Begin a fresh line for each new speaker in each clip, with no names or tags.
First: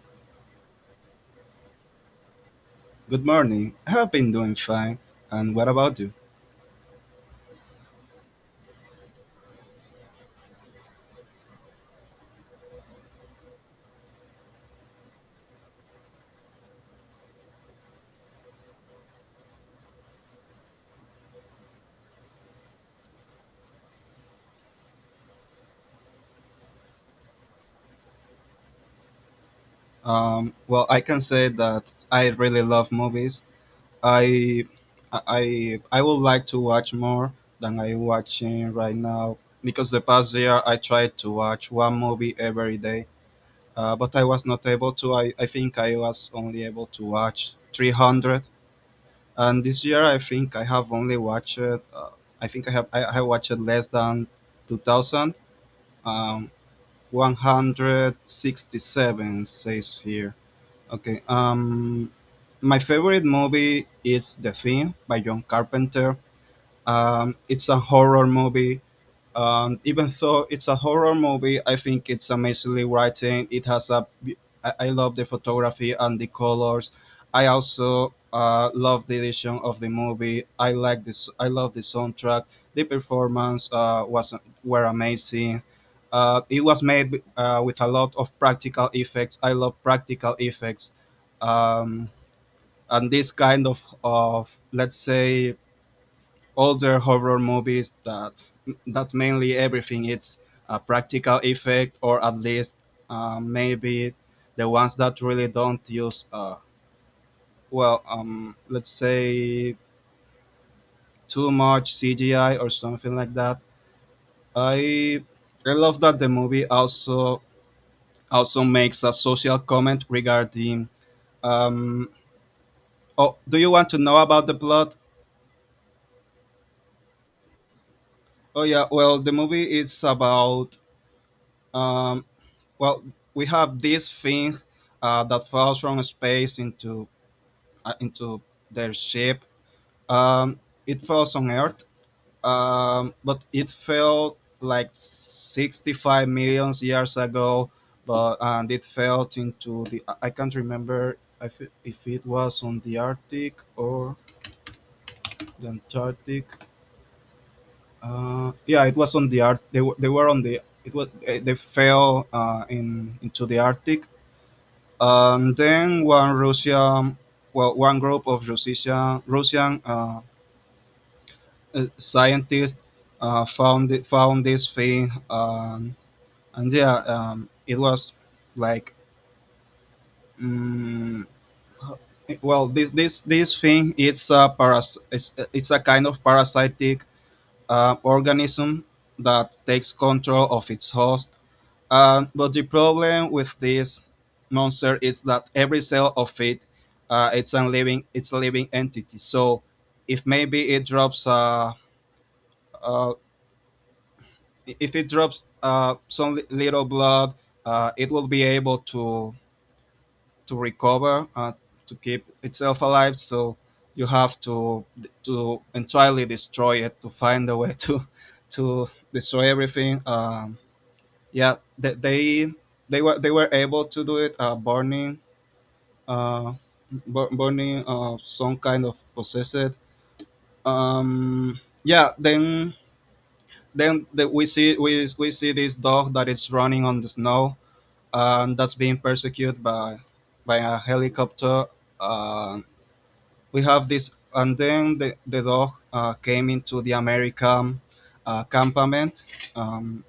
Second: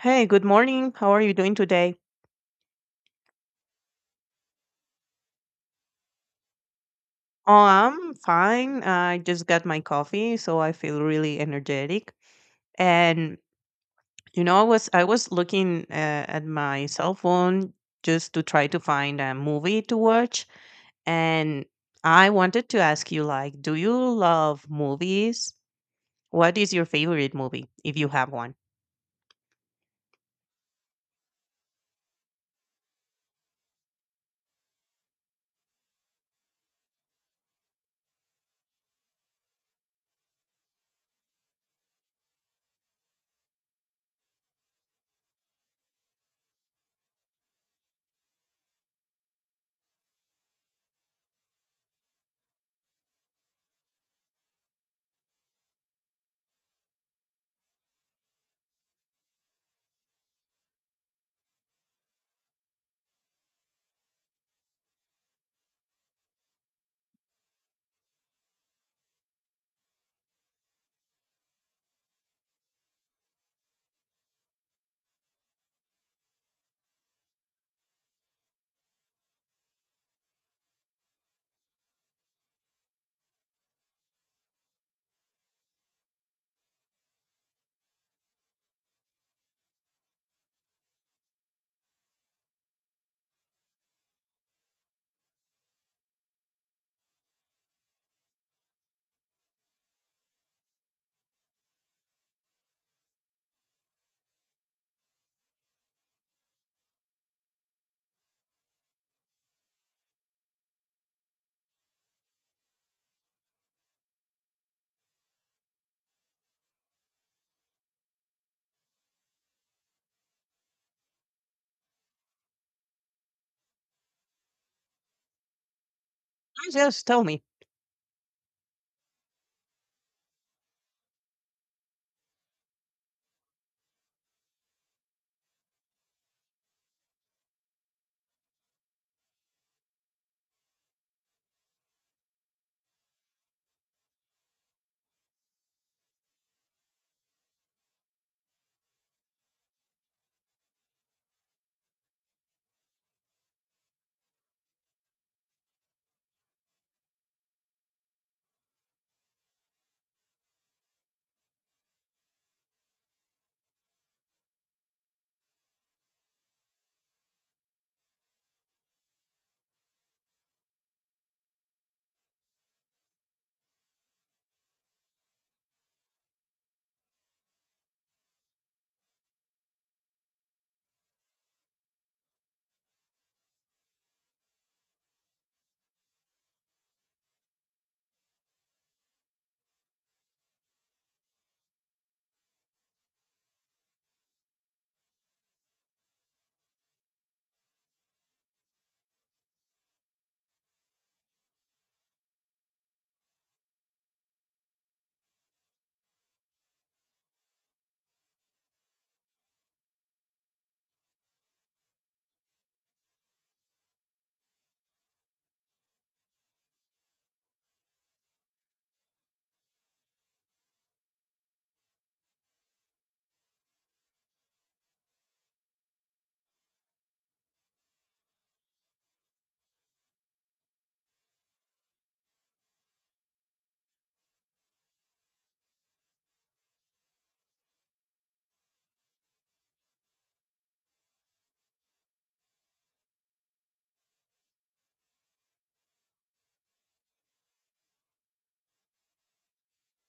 Hey, good morning. How are you doing today?
Good morning. I have been doing fine. And what about you?
Oh, I'm fine. I just got my coffee, so I feel really energetic. And you know, I was looking at my cell phone just to try to find a movie to watch, and I wanted to ask you like, do you love movies? What is your favorite movie if you have one?
Well, I can say that I really love movies. I, I would like to watch more than I watching right now because the past year I tried to watch one movie every day, but I was not able to. I think I was only able to watch 300. And this year I think I have only watched. I think I watched less than 2,000. Um, 167 says here. Okay. My favorite movie is The Thing by John Carpenter. It's a horror movie Even though it's a horror movie, I think it's amazingly written. I love the photography and the colors. I also love the edition of the movie. I like this. I love the soundtrack. The performance was were amazing. It was made with a lot of practical effects. I love practical effects, um, and this kind of let's say older horror movies that mainly everything it's a practical effect, or at least maybe the ones that really don't use let's say too much CGI or something like that. I I love that the movie also also makes a social comment regarding um, oh, do you want to know about the plot?
Oh, yes, tell me.
Oh yeah, well, the movie is about um, well we have this thing that falls from space into their ship um, it falls on earth, but it fell like 65 million years ago. But and it fell into the I can't remember if it was on the arctic or the antarctic. Yeah, it was on the art they were on the it was eh, they fell in into the arctic. And then one Russian, well, one group of Russian scientists found it, found this thing, and yeah, it was like, mm, this thing it's a paras it's a kind of parasitic organism that takes control of its host. But the problem with this monster is that every cell of it, it's a living entity. So if maybe it drops, uh, if it drops some little blood, it will be able to recover, to keep itself alive. So you have to entirely destroy it, to find a way to destroy everything. Yeah, they were able to do it burning uh, burning some kind of possessed. Yeah, then we see we see this dog that is running on the snow and that's being persecuted by a helicopter. Uh, we have this, and then the dog came into the American campament. Um,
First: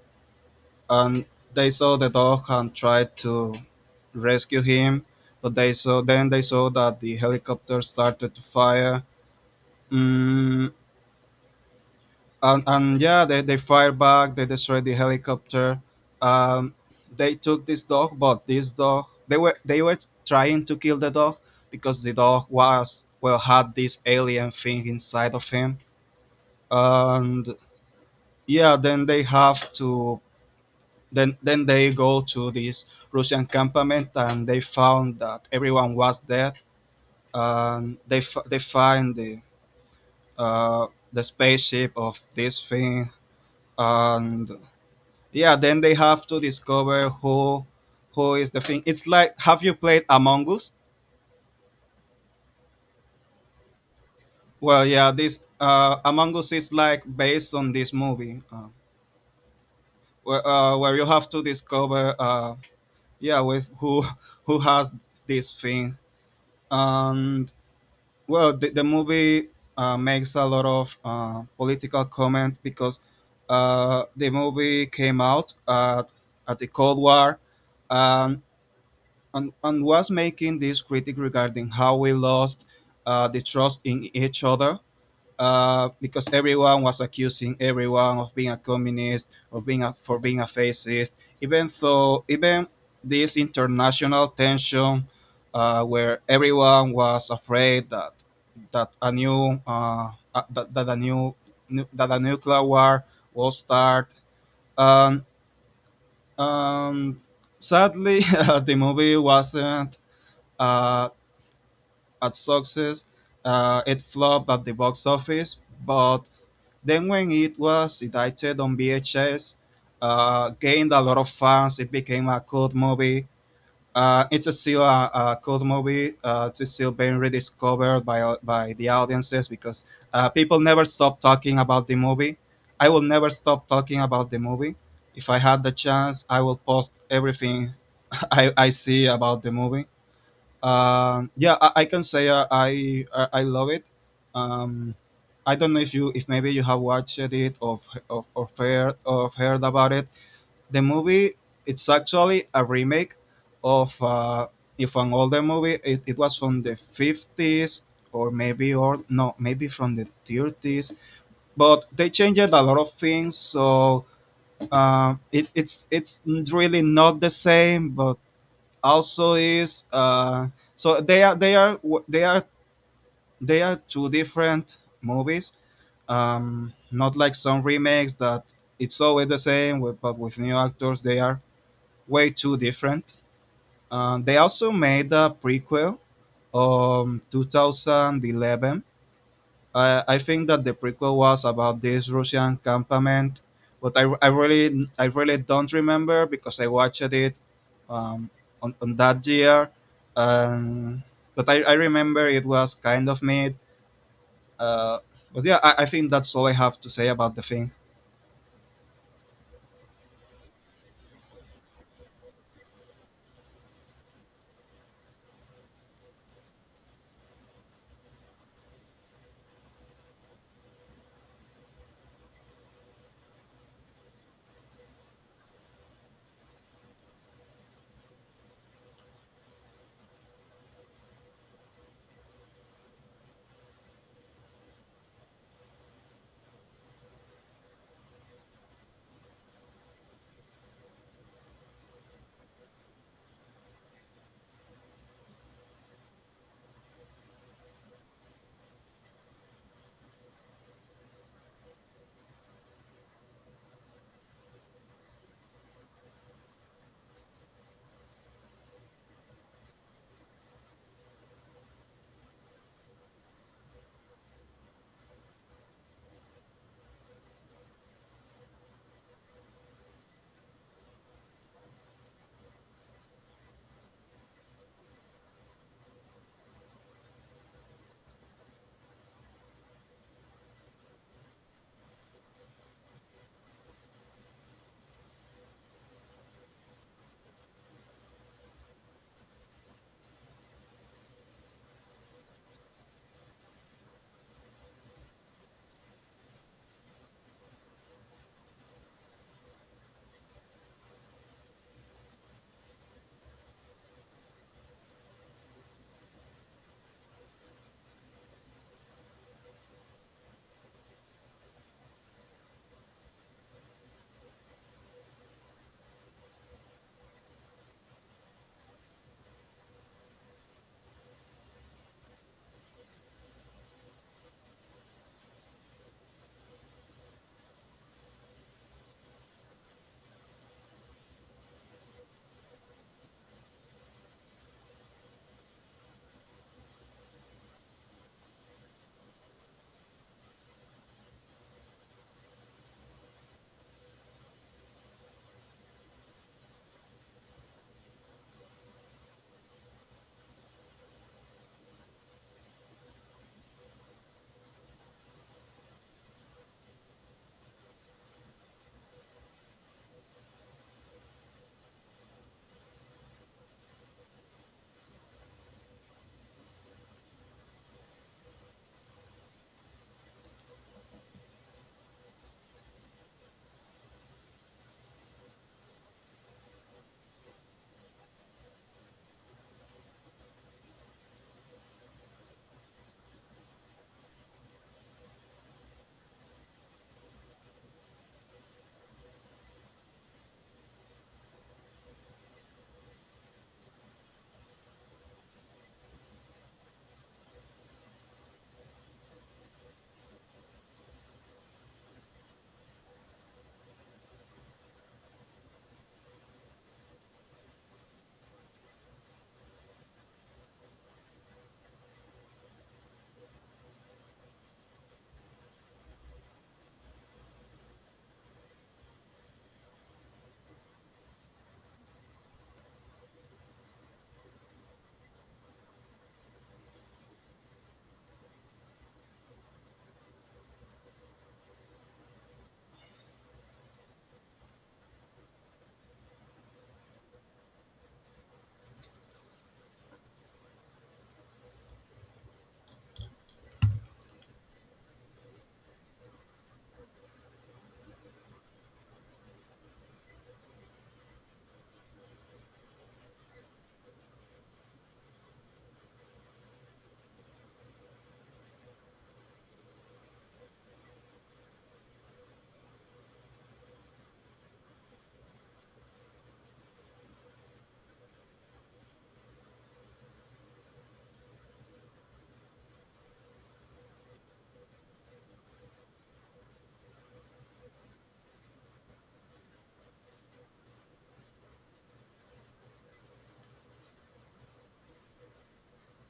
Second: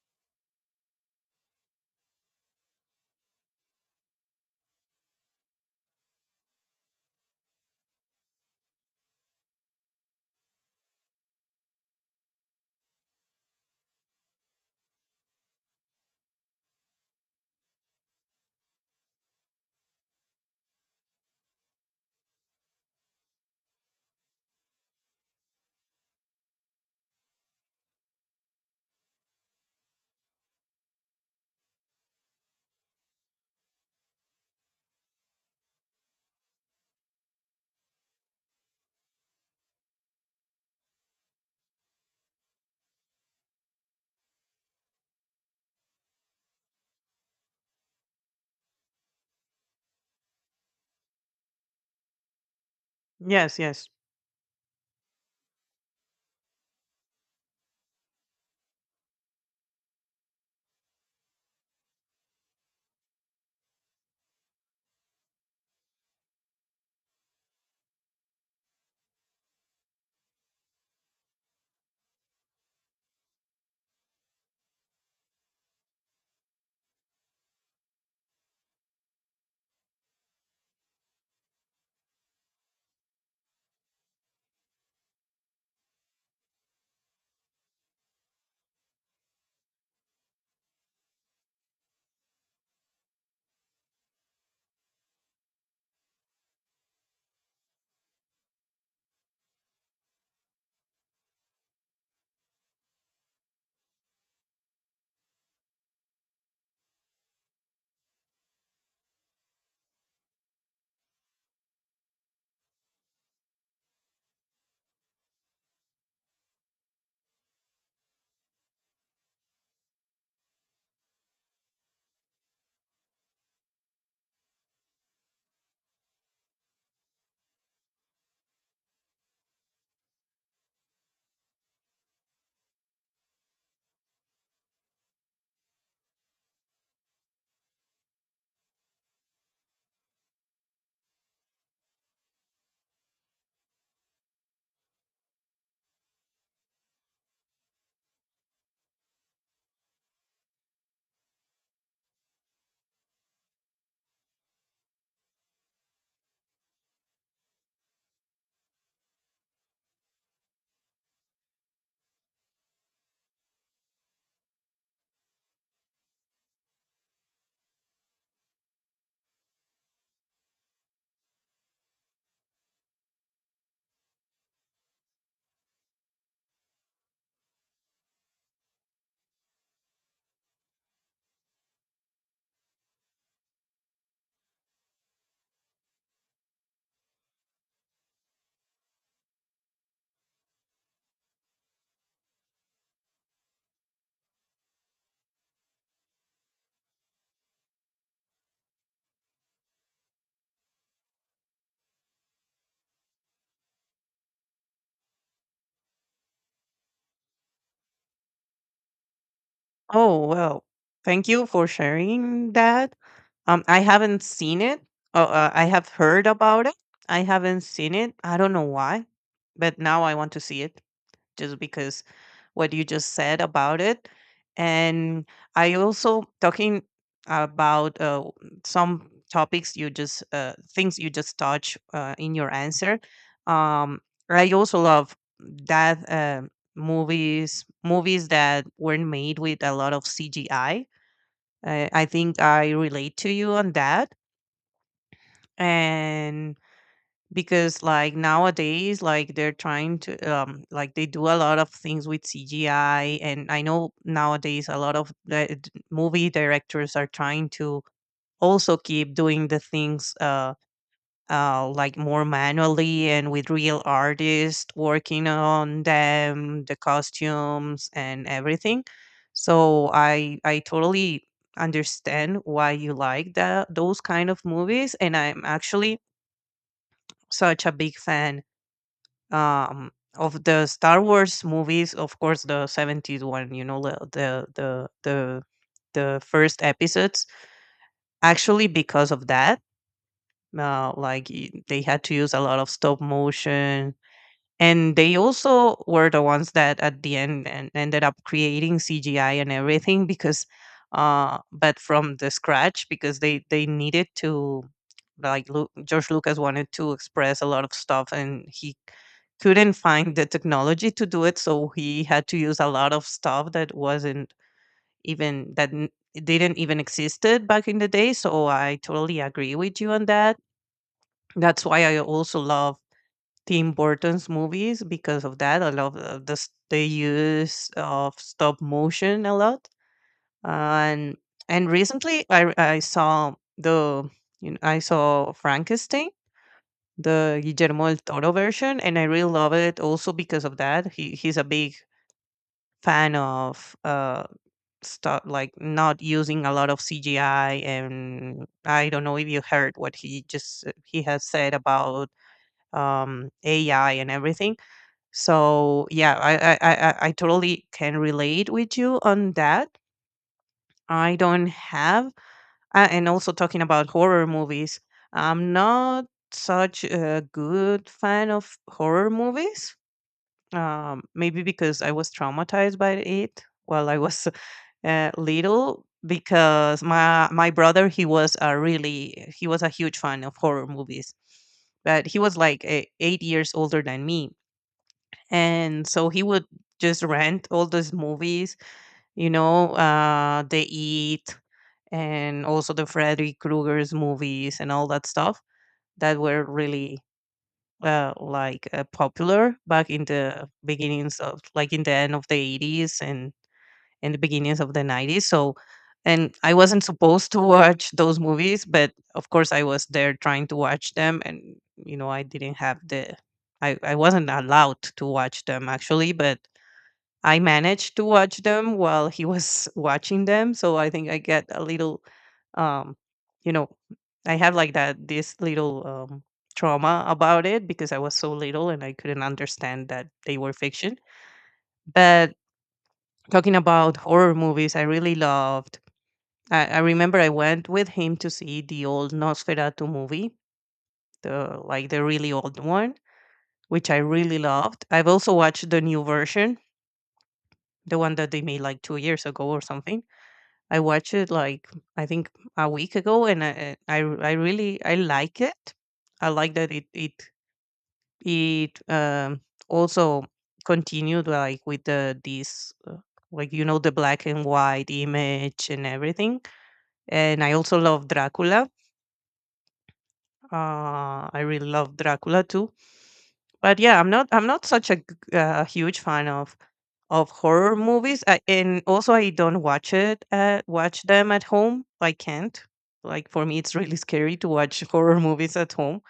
and they saw the dog and tried to rescue him, but they saw then they saw that the helicopter started to fire mm, and yeah, they fired back, they destroyed the helicopter, um, they took this dog. But this dog, they were trying to kill the dog because the dog was, well, had this alien thing inside of him. And yeah then they have to Then they go to this Russian campament and they found that everyone was dead. And they they find the spaceship of this thing. And yeah, then they have to discover who is the thing. It's like, have you played Among Us?
Yes, yes.
Well, yeah, this Among Us is like based on this movie, where you have to discover yeah, with who has this thing. And well, the movie makes a lot of political comment because the movie came out at the Cold War, um, and was making this critic regarding how we lost the trust in each other because everyone was accusing everyone of being a communist, of being a, for being a fascist. Even though, even this international tension, where everyone was afraid that that a new that, that a new, that a nuclear war will start. And um, Sadly, the movie wasn't. Uh, at success. It flopped at the box office, but then when it was edited on VHS, gained a lot of fans. It became a cult movie. It's still a cult movie. It's still being rediscovered by the audiences because people never stop talking about the movie. I will never stop talking about the movie. If I had the chance, I will post everything I see about the movie. I can say I love it, um I don't know if you, if maybe you have watched it or of heard about it. The movie it's actually a remake of if an older movie. It was from the 50s, or maybe, or no, maybe from the 30s, but they changed a lot of things, so it's really not the same, but also is so they are they are two different movies. Not like some remakes that it's always the same, but with new actors. They are way too different. They also made a prequel 2011. I think that the prequel was about this Russian campament, but I really don't remember because I watched it um, on that year. Um, but I remember it was kind of mid. Uh, but yeah, I think that's all I have to say about the thing.
Oh, well, thank you for sharing that. I haven't seen it. I have heard about it. I haven't seen it. I don't know why, but now I want to see it just because what you just said about it. And I also talking about some topics you just things you just touch in your answer. Um, I also love that movies that weren't made with a lot of CGI. I think I relate to you on that. And because like nowadays, like they're trying to like they do a lot of things with CGI, and I know nowadays a lot of the movie directors are trying to also keep doing the things like more manually and with real artists working on them, the costumes and everything. So I totally understand why you like that those kind of movies, and I'm actually such a big fan um of the Star Wars movies, of course, the 70s one, you know, the first episodes. Actually, because of that, like they had to use a lot of stop motion, and they also were the ones that at the end and ended up creating CGI and everything because but from the scratch, because they needed to, like George Lucas wanted to express a lot of stuff and he couldn't find the technology to do it, so he had to use a lot of stuff that wasn't even it didn't even existed back in the day. So I totally agree with you on that. That's why I also love Tim Burton's movies because of that. I love the use of stop motion a lot. And and recently I saw I saw Frankenstein, the Guillermo del Toro version, and I really love it also because of that. He's a big fan of stuff like not using a lot of CGI, and I don't know if you heard what he has said about AI and everything. So yeah, I totally can relate with you on that. I don't have, and also talking about horror movies, I'm not such a good fan of horror movies. Maybe because I was traumatized by it while I was little. Because my brother, he was a really he was a huge fan of horror movies, but he was like 8 years older than me, and so he would just rent all those movies, you know. They eat And also the Freddy Krueger's movies and all that stuff that were really like popular back in the beginnings of, like, in the end of the 80s and in the beginnings of the 90s. So and I wasn't supposed to watch those movies, but of course I was there trying to watch them. And you know, I didn't have I wasn't allowed to watch them, actually, but I managed to watch them while he was watching them, so I think I get a little, um, you know, I have like that this little trauma about it, because I was so little and I couldn't understand that they were fiction. But talking about horror movies, I really loved. I remember I went with him to see the old Nosferatu movie, the like the really old one, which I really loved. I've also watched the new version, the one that they made like 2 years ago or something. I watched it like I think a week ago, and I really I like it. I like that it also continued like with the this like you know the black and white image and everything. And I also love Dracula. I really love Dracula too. But yeah, I'm not such a huge fan of horror movies and also I don't watch it watch them at home. I can't. Like for me, it's really scary to watch horror movies at home.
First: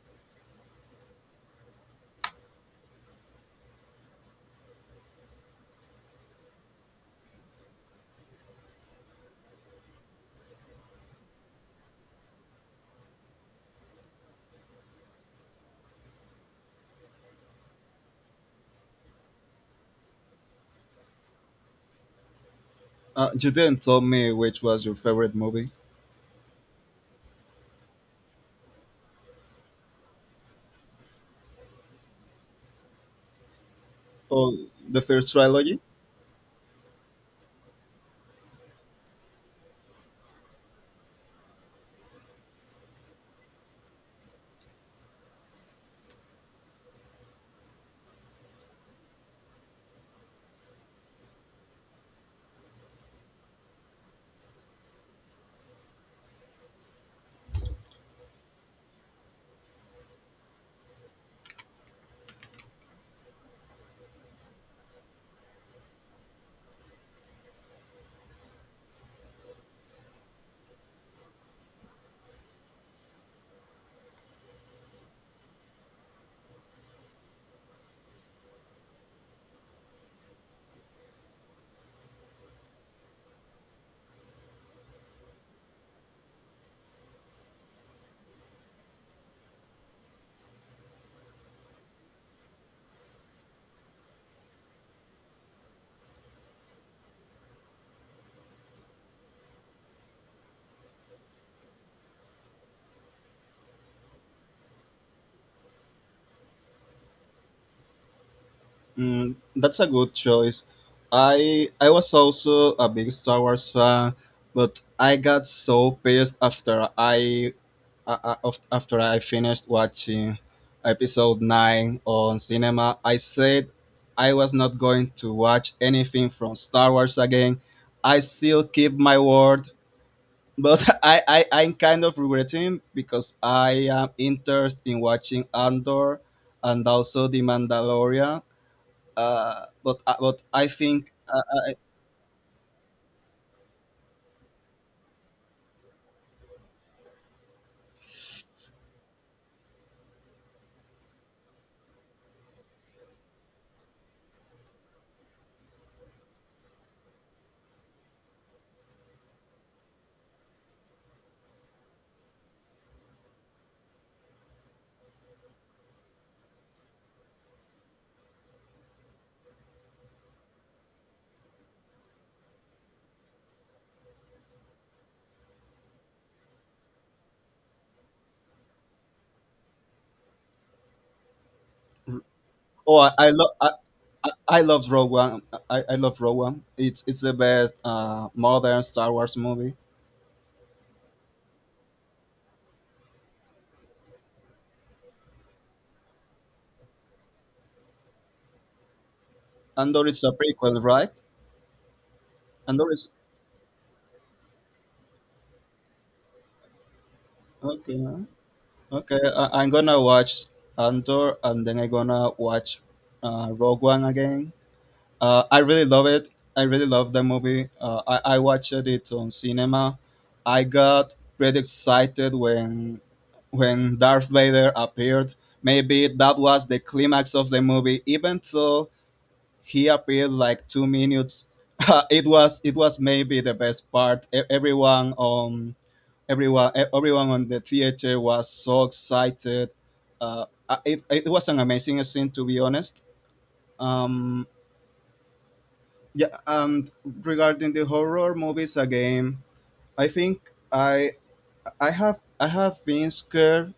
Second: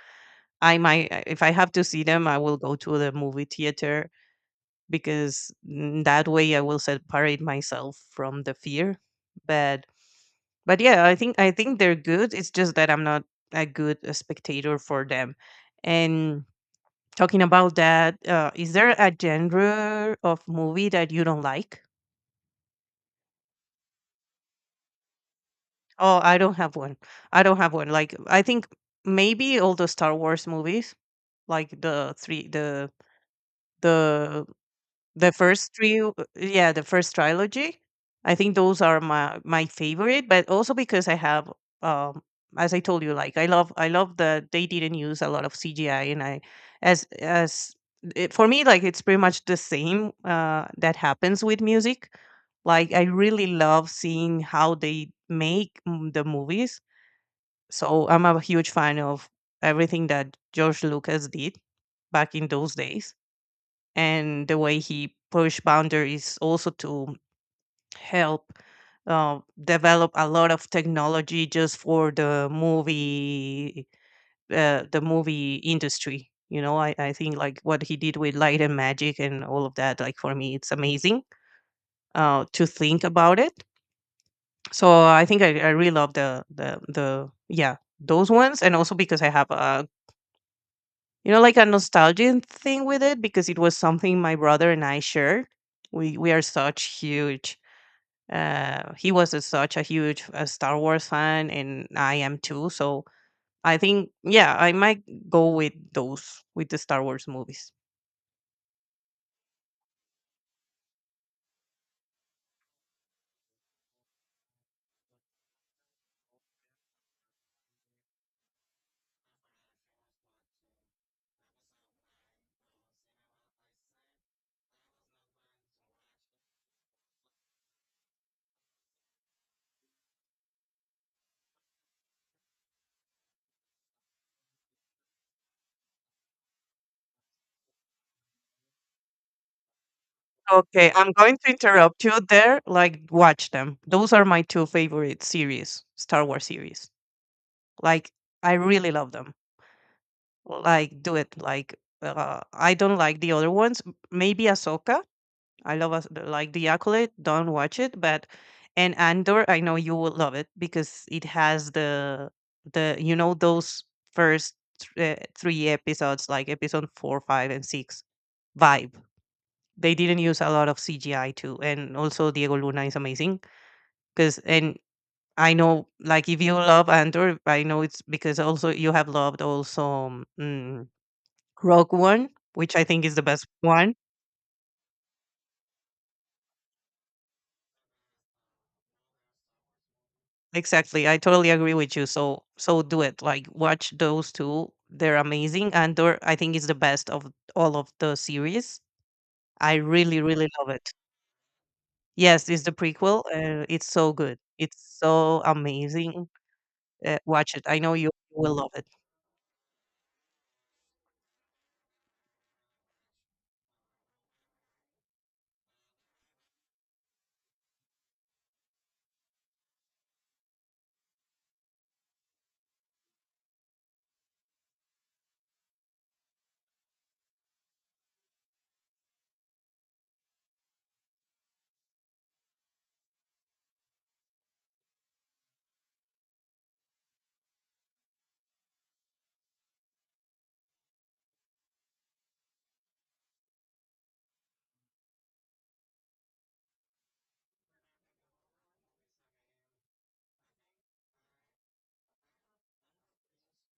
I might if I have to see them, I will go to the movie theater, because that way I will separate myself from the fear. but but yeah, I think they're good, it's just that I'm not a good spectator for them. And talking about that, is there a genre of movie that you don't like?
You didn't tell me which was your favorite movie.
Oh, I don't have one. I don't have one. Like I think maybe all the Star Wars movies, like the
Oh, the first
the first
trilogy?
three, yeah, the first trilogy. I think those are my favorite, but also because I have, um, as I told you, like I love that they didn't use a lot of CGI, and I as it, for me, like it's pretty much the same that happens with music. Like I really love seeing how they make the movies. So I'm a huge fan of everything that George Lucas did back in those days, and the way he pushed boundaries also to help uh, develop a lot of technology just for the movie industry. You know, I think like what he did with light and magic and all of that, like for me it's amazing to think about it. So I really love the yeah those ones, and also because I have a you know, like a nostalgia thing with it, because it was something my brother and I shared. We are such huge. He was a, such a huge Star Wars fan, and I am too. So I think, yeah, I might go with those with the Star Wars movies.
Mm, that's a good choice. I was also a big Star Wars fan, but I got so pissed after after I finished watching episode 9 on cinema. I said I was not going to watch anything from Star Wars again. I still keep my word, but I'm kind of regretting because I am interested in watching Andor and also The Mandalorian. But I
Okay, I'm
think
going to
I
interrupt you there. Like, watch them. Those are my two favorite series, Star Wars series. Like, I really love them. Like, do it. Like, I don't like the other ones. Maybe Ahsoka. I love us like The Accolade. Don't watch it, but and Andor, I know you will love it because it has the you know those first three episodes, like episode four, five, and six vibe. They didn't use a lot of CGI too, and also Diego Luna is amazing because and I know, like, if you love Andor, I know it's because also you have loved also Rogue One, which I
oh,
think is the best one.
I I love Rogue One. I love Rogue One. It's the best modern Star Wars movie.
Exactly. I totally agree with you. So so do it. Like watch those two. They're amazing. Andor, I think, is the best of all of the series. I
Andor
really,
is a
really love
prequel,
it.
right?
Yes, it's the
Andor is
prequel. It's so good. It's so amazing. Watch it. I know
Okay.
you will love it.
Okay, I'm gonna watch Andor, and then I'm gonna watch Rogue One again. I really love it. I really love that movie. I watched it on cinema. I got pretty excited when Darth Vader appeared. Maybe that was the climax of the movie, even though he appeared like 2 minutes. It was maybe the best part. Everyone on everyone on the theater was so excited. It was an amazing scene, to be honest. Um, yeah, and regarding the horror movies again, I think I have been scared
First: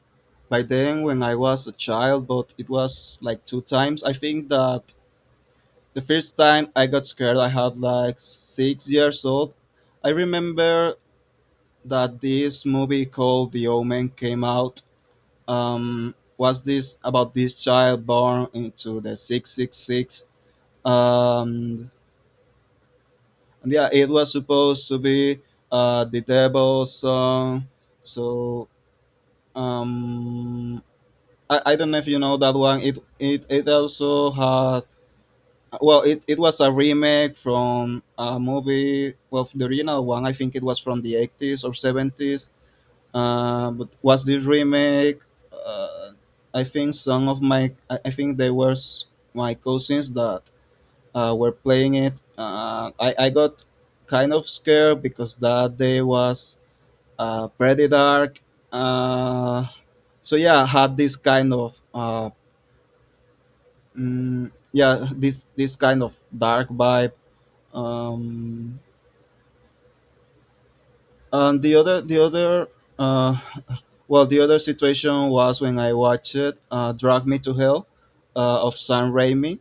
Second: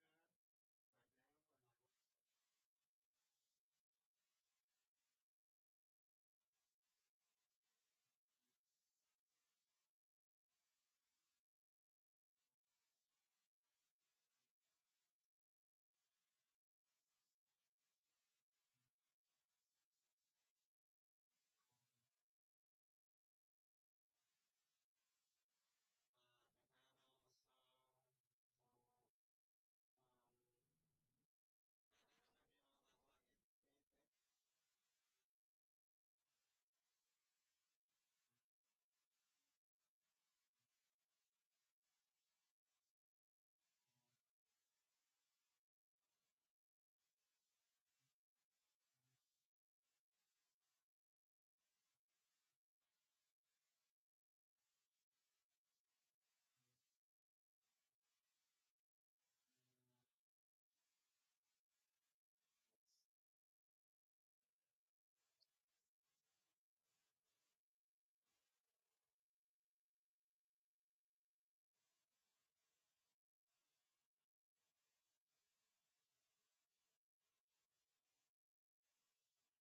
by them when I was a child, but it was like two times. I think that the first time I got scared, I had like 6 years old. I remember that this movie called The Omen came out. Was this about this child born into the six six six? um, And yeah, it was supposed to be the devil's song. So um, I don't know if you know that one. It also had, well, it was a remake from a movie. Well, the original one, I think it was from the eighties or seventies. But was this remake? Uh, I think they were my cousins that were playing it. I got kind of scared because that day was pretty dark. Uh, so yeah, had this kind of yeah, this kind of dark vibe. Um, and the other uh, the other situation was when I watched Drag Me to Hell of Sam Raimi.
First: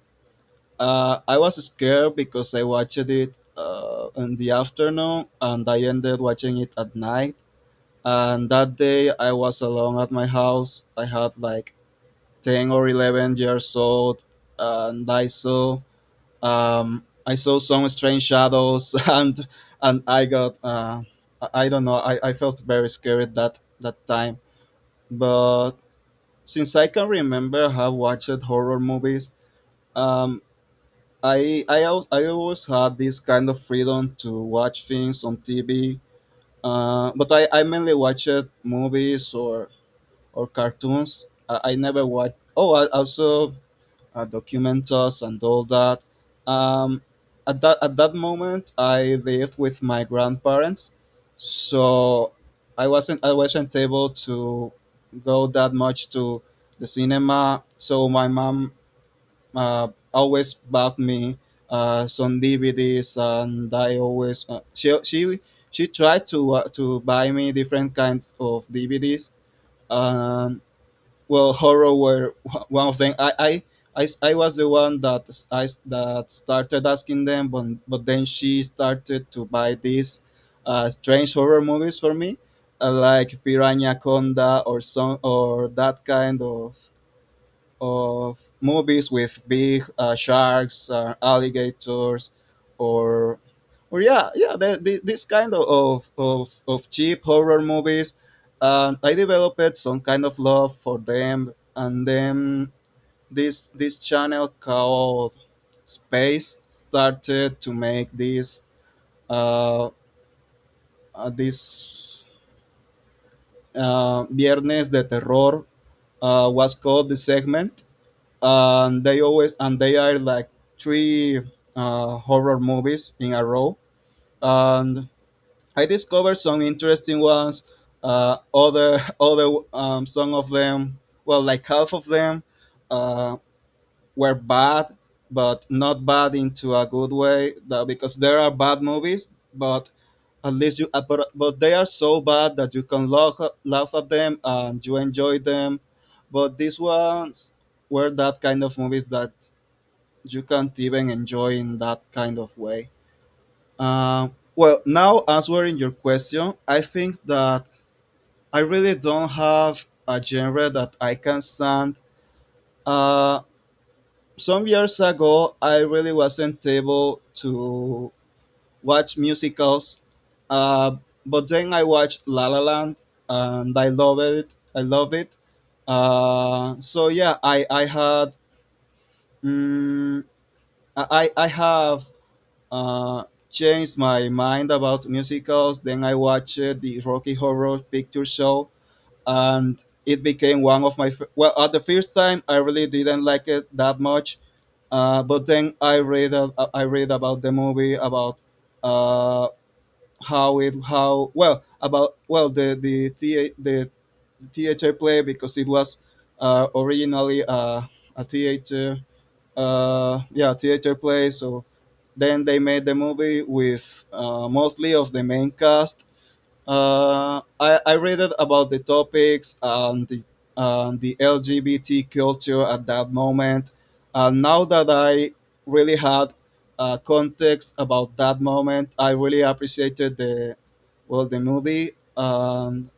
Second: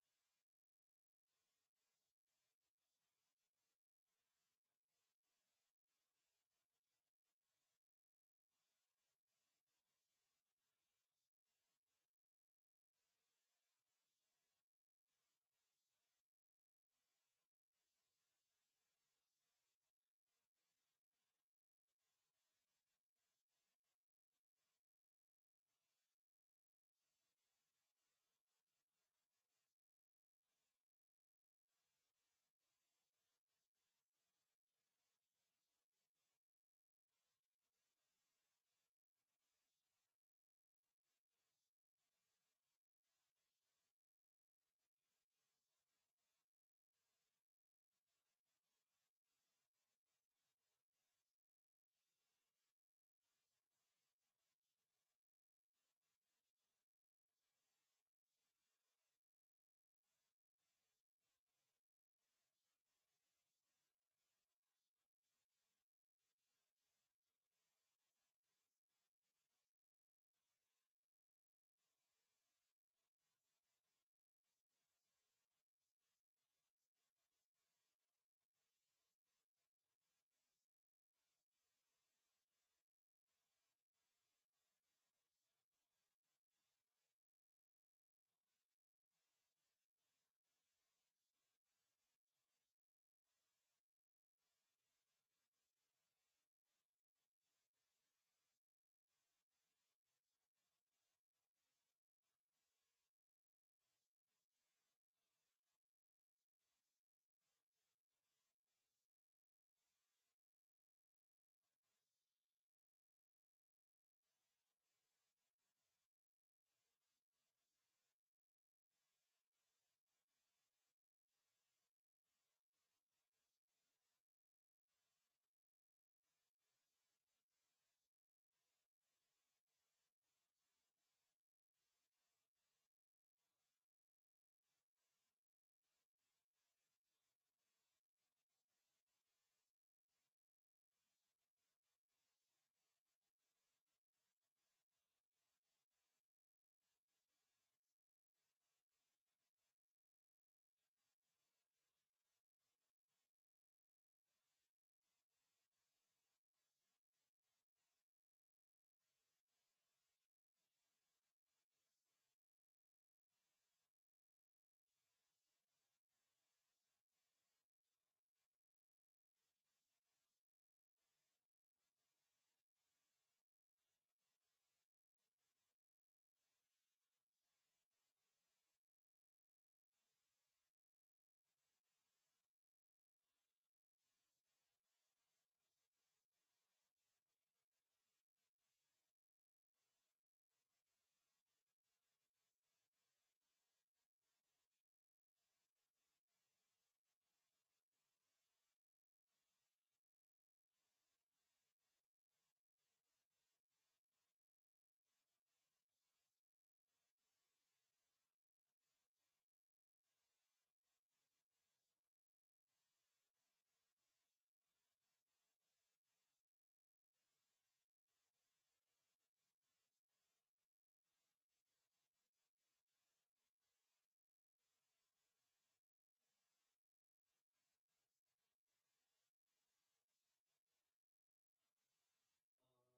I was scared because I watched it in the afternoon and I ended watching it at night. And that day I was alone at my house. I had like 10 or 11 years old, and I saw some strange shadows and I got I don't know, I felt very scared that that time. But since I can remember, I have watched horror movies. Um, I always had this kind of freedom to watch things on TV, I mainly watched movies or cartoons. I never watched. Oh, I also documentals and all that. Um, at that moment, I lived with my grandparents, so I wasn't able to go that much to the cinema. So my mom always bought me some DVDs, and I always she tried to buy me different kinds of DVDs. Um, well, horror were one of them. I was the one that that started asking them, but then she started to buy these strange horror movies for me, like Piranha Conda or some or that kind of movies with big sharks, alligators, or or yeah, yeah, this kind of, of cheap horror movies. And I developed some kind of love for them, and then this channel called Space started to make uh, this Viernes de Terror was called the segment, and they always and they are like three horror movies in a row, and I discovered some interesting ones. Other other some of them, well, like half of them uh, were bad, but not bad into a good way, that because there are bad movies, but at least you but they are so bad that you can laugh, laugh at them and you enjoy them, but these ones were that kind of movies that you can't even enjoy in that kind of way. Well, now answering your question, I think that I really don't have a genre that I can stand. Uh, some years ago, I really wasn't able to watch musicals, uh, but then I watched La La Land and I love it. I love it. So yeah, I had mm, I have uh, changed my mind about musicals. Then I watched the Rocky Horror Picture Show, and it became one of my f- well, at the first time, I really didn't like it that much, but then I read about the movie about uh, how it how well, about, well, the theater play, because it was originally a theater yeah, theater play. So then they made the movie with mostly of the main cast. I read it about the topics and and the LGBT culture at that moment. And now that I really had context about that moment, I really appreciated the movie, and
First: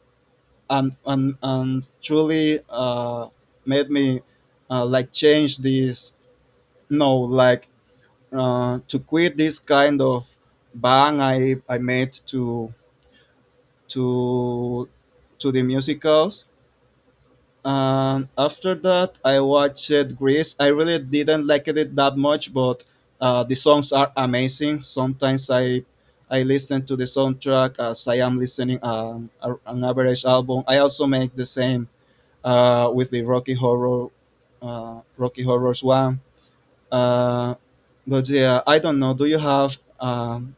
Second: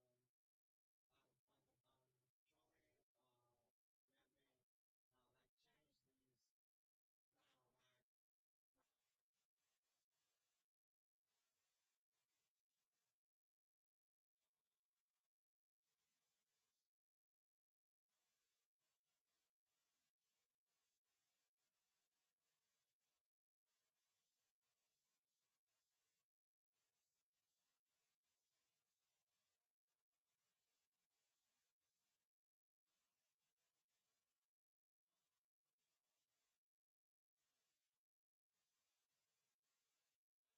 and truly made me like change this, no, like to quit this kind of bang I made to to the musicals. And after that, I watched Grease. I really didn't like it that much, but the songs are amazing. Sometimes I listen to the soundtrack as I am listening an average album. I also make the same with the Rocky Horror, Rocky Horrors one. Uh, but yeah, I don't know. Do you have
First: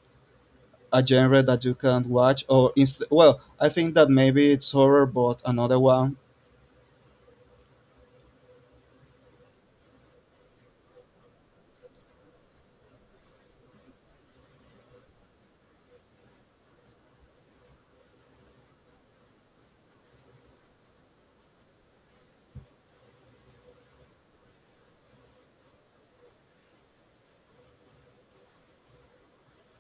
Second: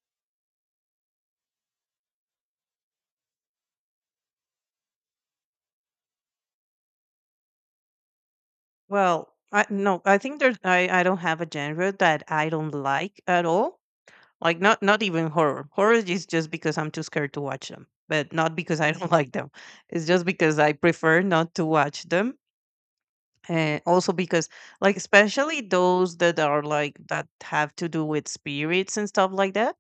a genre that you can't watch or well, I think that maybe it's horror, but another one?
Well, I no, I think there's I don't have a genre that I don't like at all. Like not not even horror. Horror is just because I'm too scared to watch them, but not because I don't like them. It's just because I prefer not to watch them. Also because like especially those that are like that have to do with spirits and stuff like that,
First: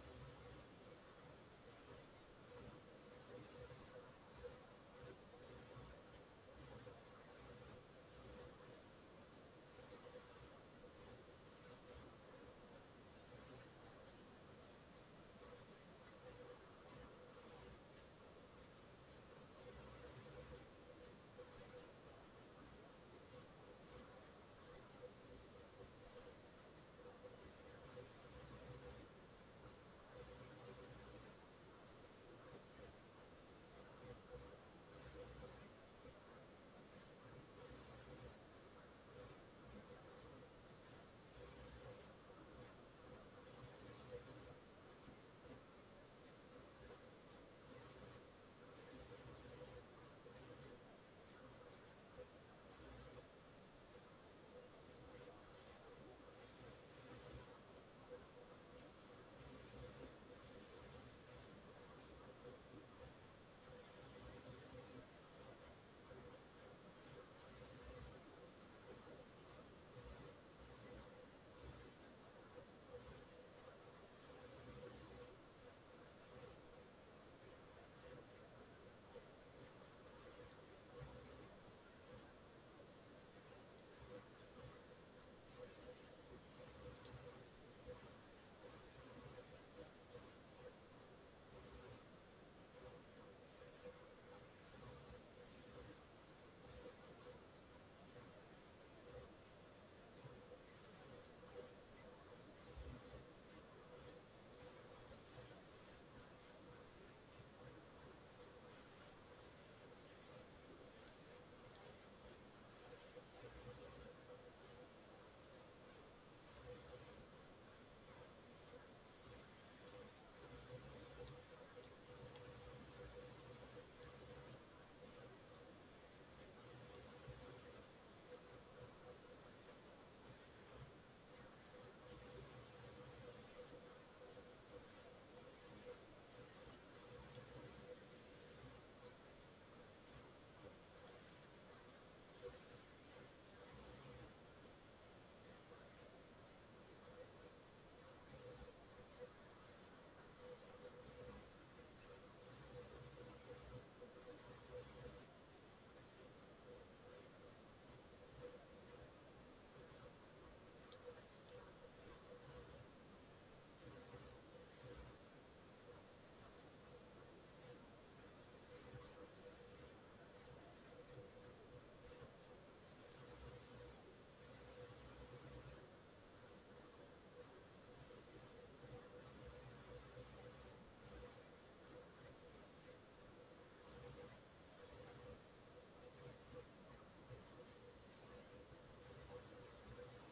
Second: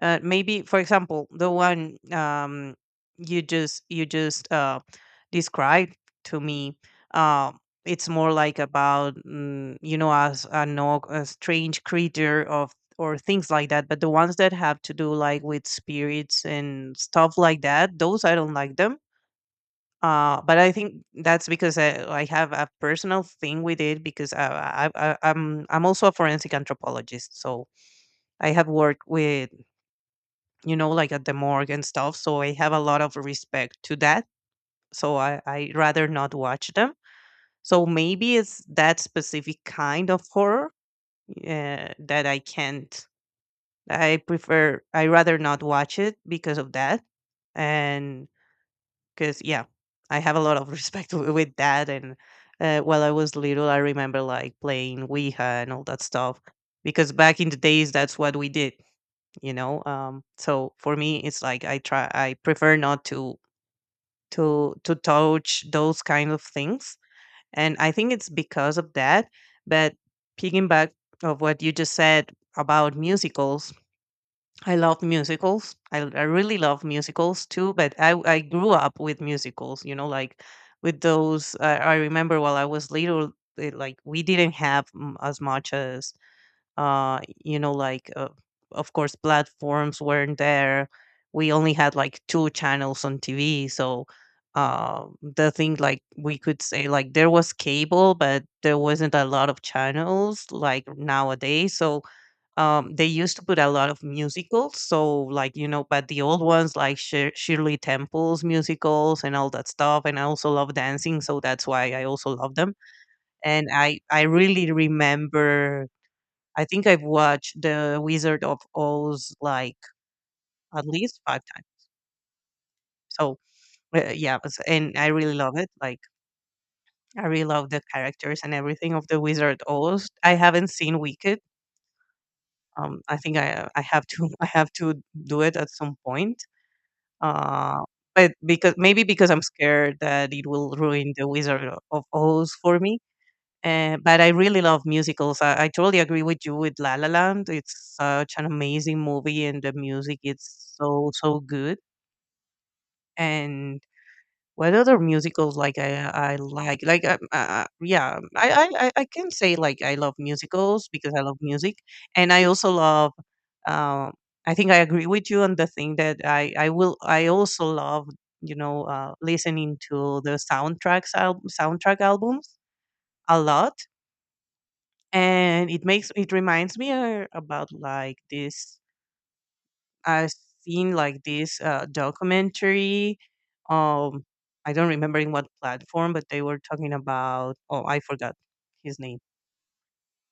maybe for example the one you just described to me, um it's more like about you know, as a, no, a strange creature of or things like that. But the ones that have to do like with spirits and stuff like that, those I don't like them. Uh, but I think that's because I have a personal thing with it because I'm also a forensic anthropologist, so I have worked with, you know, like at the morgue and stuff, so I have a lot of respect to that. So I rather not watch them. So maybe it's that specific kind of horror that I can't. I prefer. I rather not watch it because of that and 'cause yeah, I have a lot of respect w with that, and while I was little, I remember, like, playing Ouija and all that stuff, because back in the days, that's what we did, you know? So for me, it's like I prefer not to to touch those kind of things, and I think it's because of that, but picking back of what you just said about musicals. I love musicals. I really love musicals too, but I grew up with musicals, you know, like with those. I remember while I was little, it, like we didn't have as much as, uh, you know, like, uh, of course, platforms weren't there. We only had like two channels on TV. So the thing, like, we could say, like, there was cable, but there wasn't a lot of channels like nowadays. So they used to put a lot of musicals. So, like, you know, but the old ones, like Shirley Temple's musicals and all that stuff. And I also love dancing. So that's why I also love them. And I really remember, I think I've watched The Wizard of Oz like at least five times. So, yeah. And I really love it. Like, I really love the characters and everything of The Wizard Oz. I haven't seen Wicked. I think I have to I have to do it at some point. Uh, but because maybe because I'm scared that it will ruin The Wizard of Oz for me. But I really love musicals. I totally agree with you with La La Land. It's such an amazing movie, and the music is so so good. And what other musicals I like? Like yeah, I can say like I love musicals because I love music, and I also love. Um, I think I agree with you on the thing that I also love listening to the soundtrack albums a lot, and it reminds me about like this. I've seen like this documentary. Um, I don't remember in what platform, but they were talking about. Oh, I forgot his name.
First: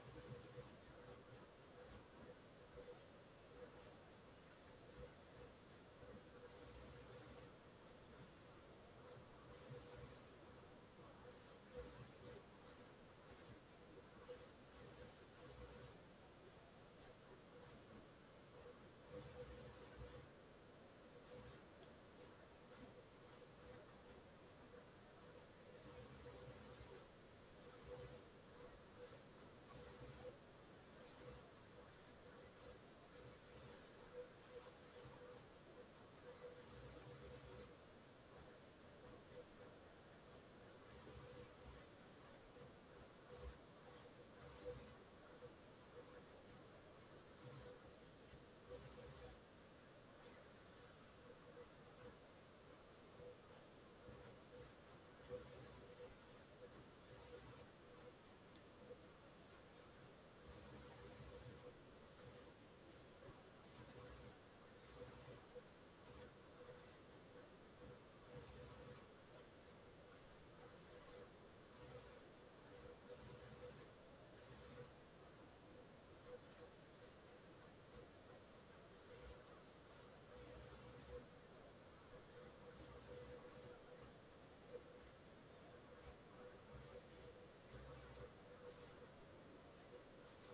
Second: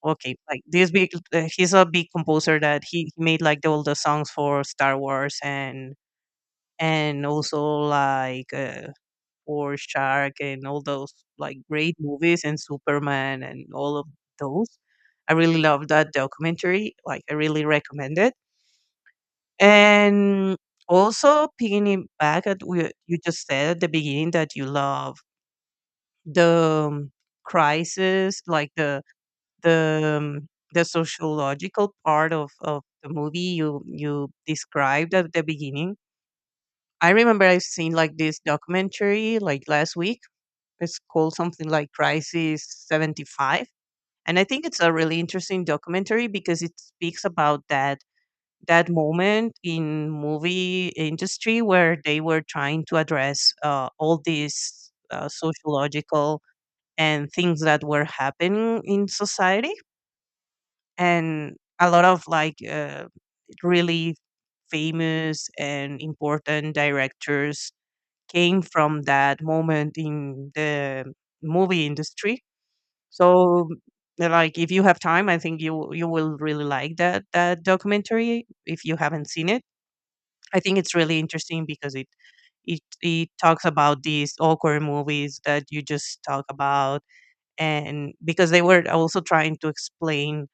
Okay, like this big. He's a big composer that he made like all the songs for Star Wars and also like for Shark and all those like great movies and Superman and all of those. I really love that documentary. Like I really recommend it. And also picking it back at what you just said at the beginning that you love the crisis, like the um, the sociological part of the movie you you described at the beginning. I remember I've seen like this documentary like last week. It's called something like Crisis 75. And I think it's a really interesting documentary because it speaks about that moment in movie industry where they were trying to address all these sociological and things that were happening in society, and a lot of like really famous and important directors came from that moment in the movie industry. So like if you have time, I think you you will really like that documentary if you haven't seen it. I think it's really interesting because it talks about these awkward movies that you just talk about, and because they were also trying to explain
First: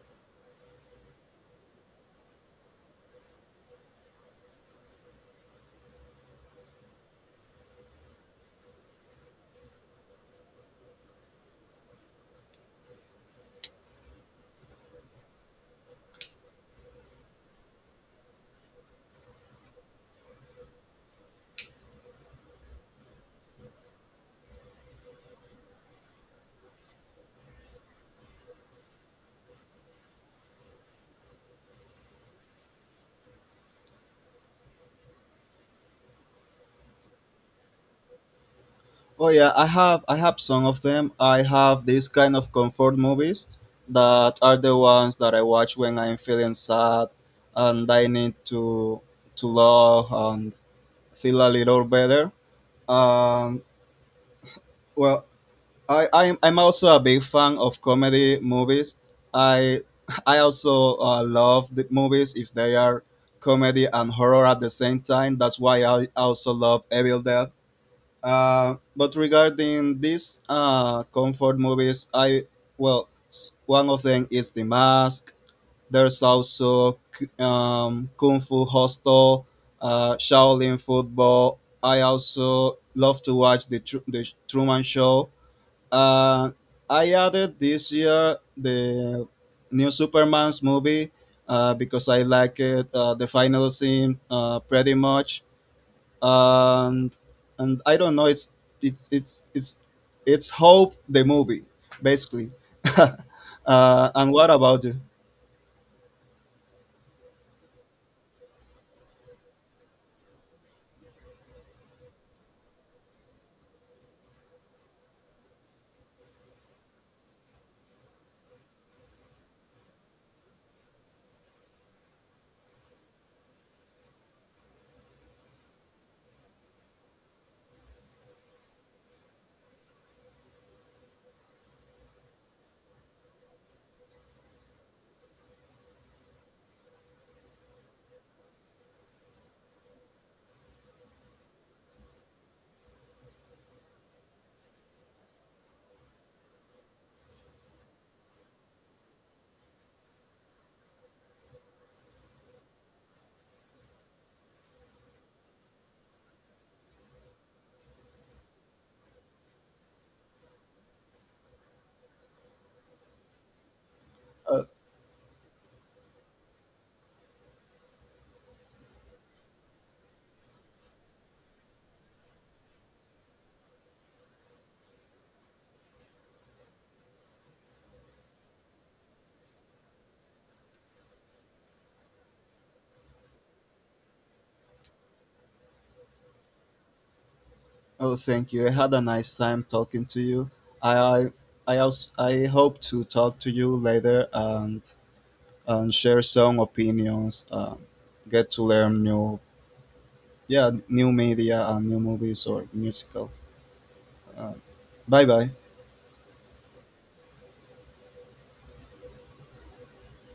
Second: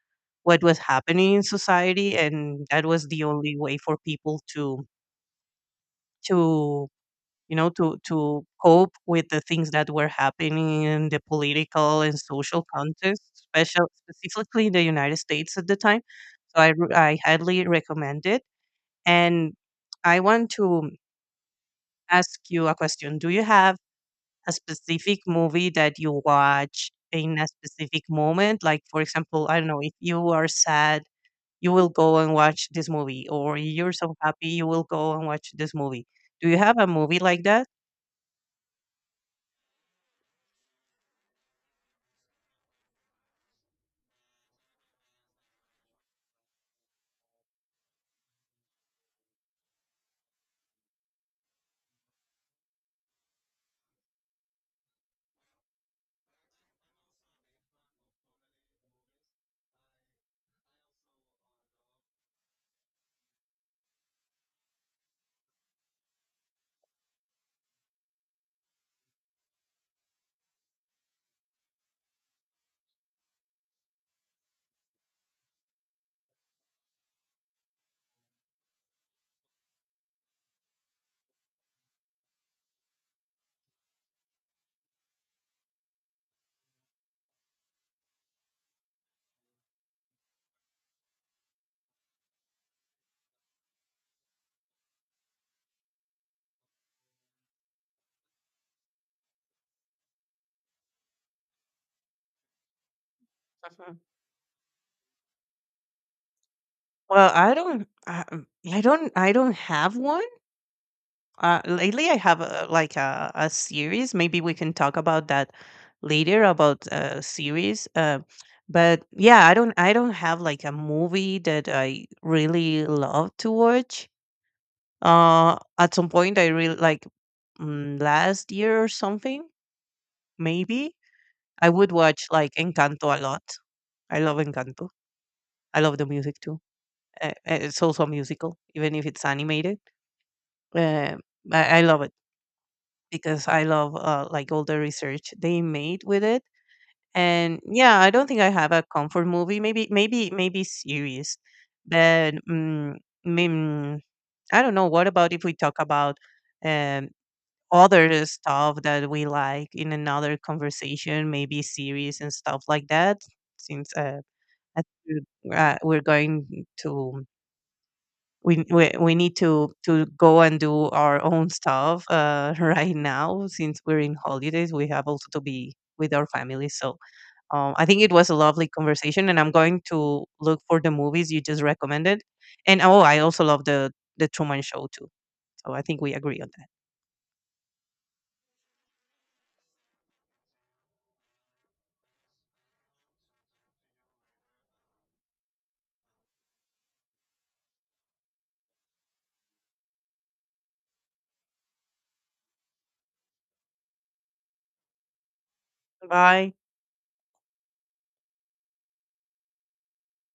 what was happening in society, and that was the only way for people to you know to cope with the things that were happening in the political and social context, special specifically in the United States at the time. So I highly recommend it, and I want to ask you a question. Do you have a specific movie that you watch in a specific moment? Like, for example, I don't know, if you are sad, you will go and watch this movie, or you're so happy, you will go and watch this movie. Do you have a movie like that?
Oh yeah, I have some of them. I have these kind of comfort movies that are the ones that I watch when I'm feeling sad and I need to laugh and feel a little better. um well I'm also a big fan of comedy movies. I I also love the movies if they are comedy and horror at the same time. That's why I also love Evil Dead. But regarding these comfort movies, one of them is The Mask. There's also Kung Fu Hostel, Shaolin Football. I also love to watch the Truman Show. uh, I added this year the new Superman's movie because I like it. The final scene, pretty much, and and I don't know. It's it's it's it's hope, the movie, basically.
Mhm.
And what about you?
Well, I don't have one. Lately, I have a, like a series. Maybe we can talk about that later about series. But yeah, I don't have like a movie that I really love to watch. At some point, I really like last year or something. Maybe I would watch like Encanto a lot. I love Encanto. I love the music too. It's also a musical, even if it's animated. Uh, I love it, because I love like all the research they made with it. And yeah, I don't think I have a comfort movie. Maybe, maybe, maybe series. But mm, I don't know. What about if we talk about um, other stuff that we like in another conversation? Maybe series and stuff like that. Since
Uh,
I think, we're going to we need to go and do our own stuff right now, since we're in holidays, we have also to be with our families. So I think it was a lovely conversation, and I'm going to look for the movies you just recommended. And oh, I also love the Truman Show too, so I think we agree on that.
oh, thank you. I had a nice time talking to you. I I I, also, I hope to talk to you later. And share some opinions, get to learn new, yeah, new media and new movies or musical. Uh, Bye bye.
Bye.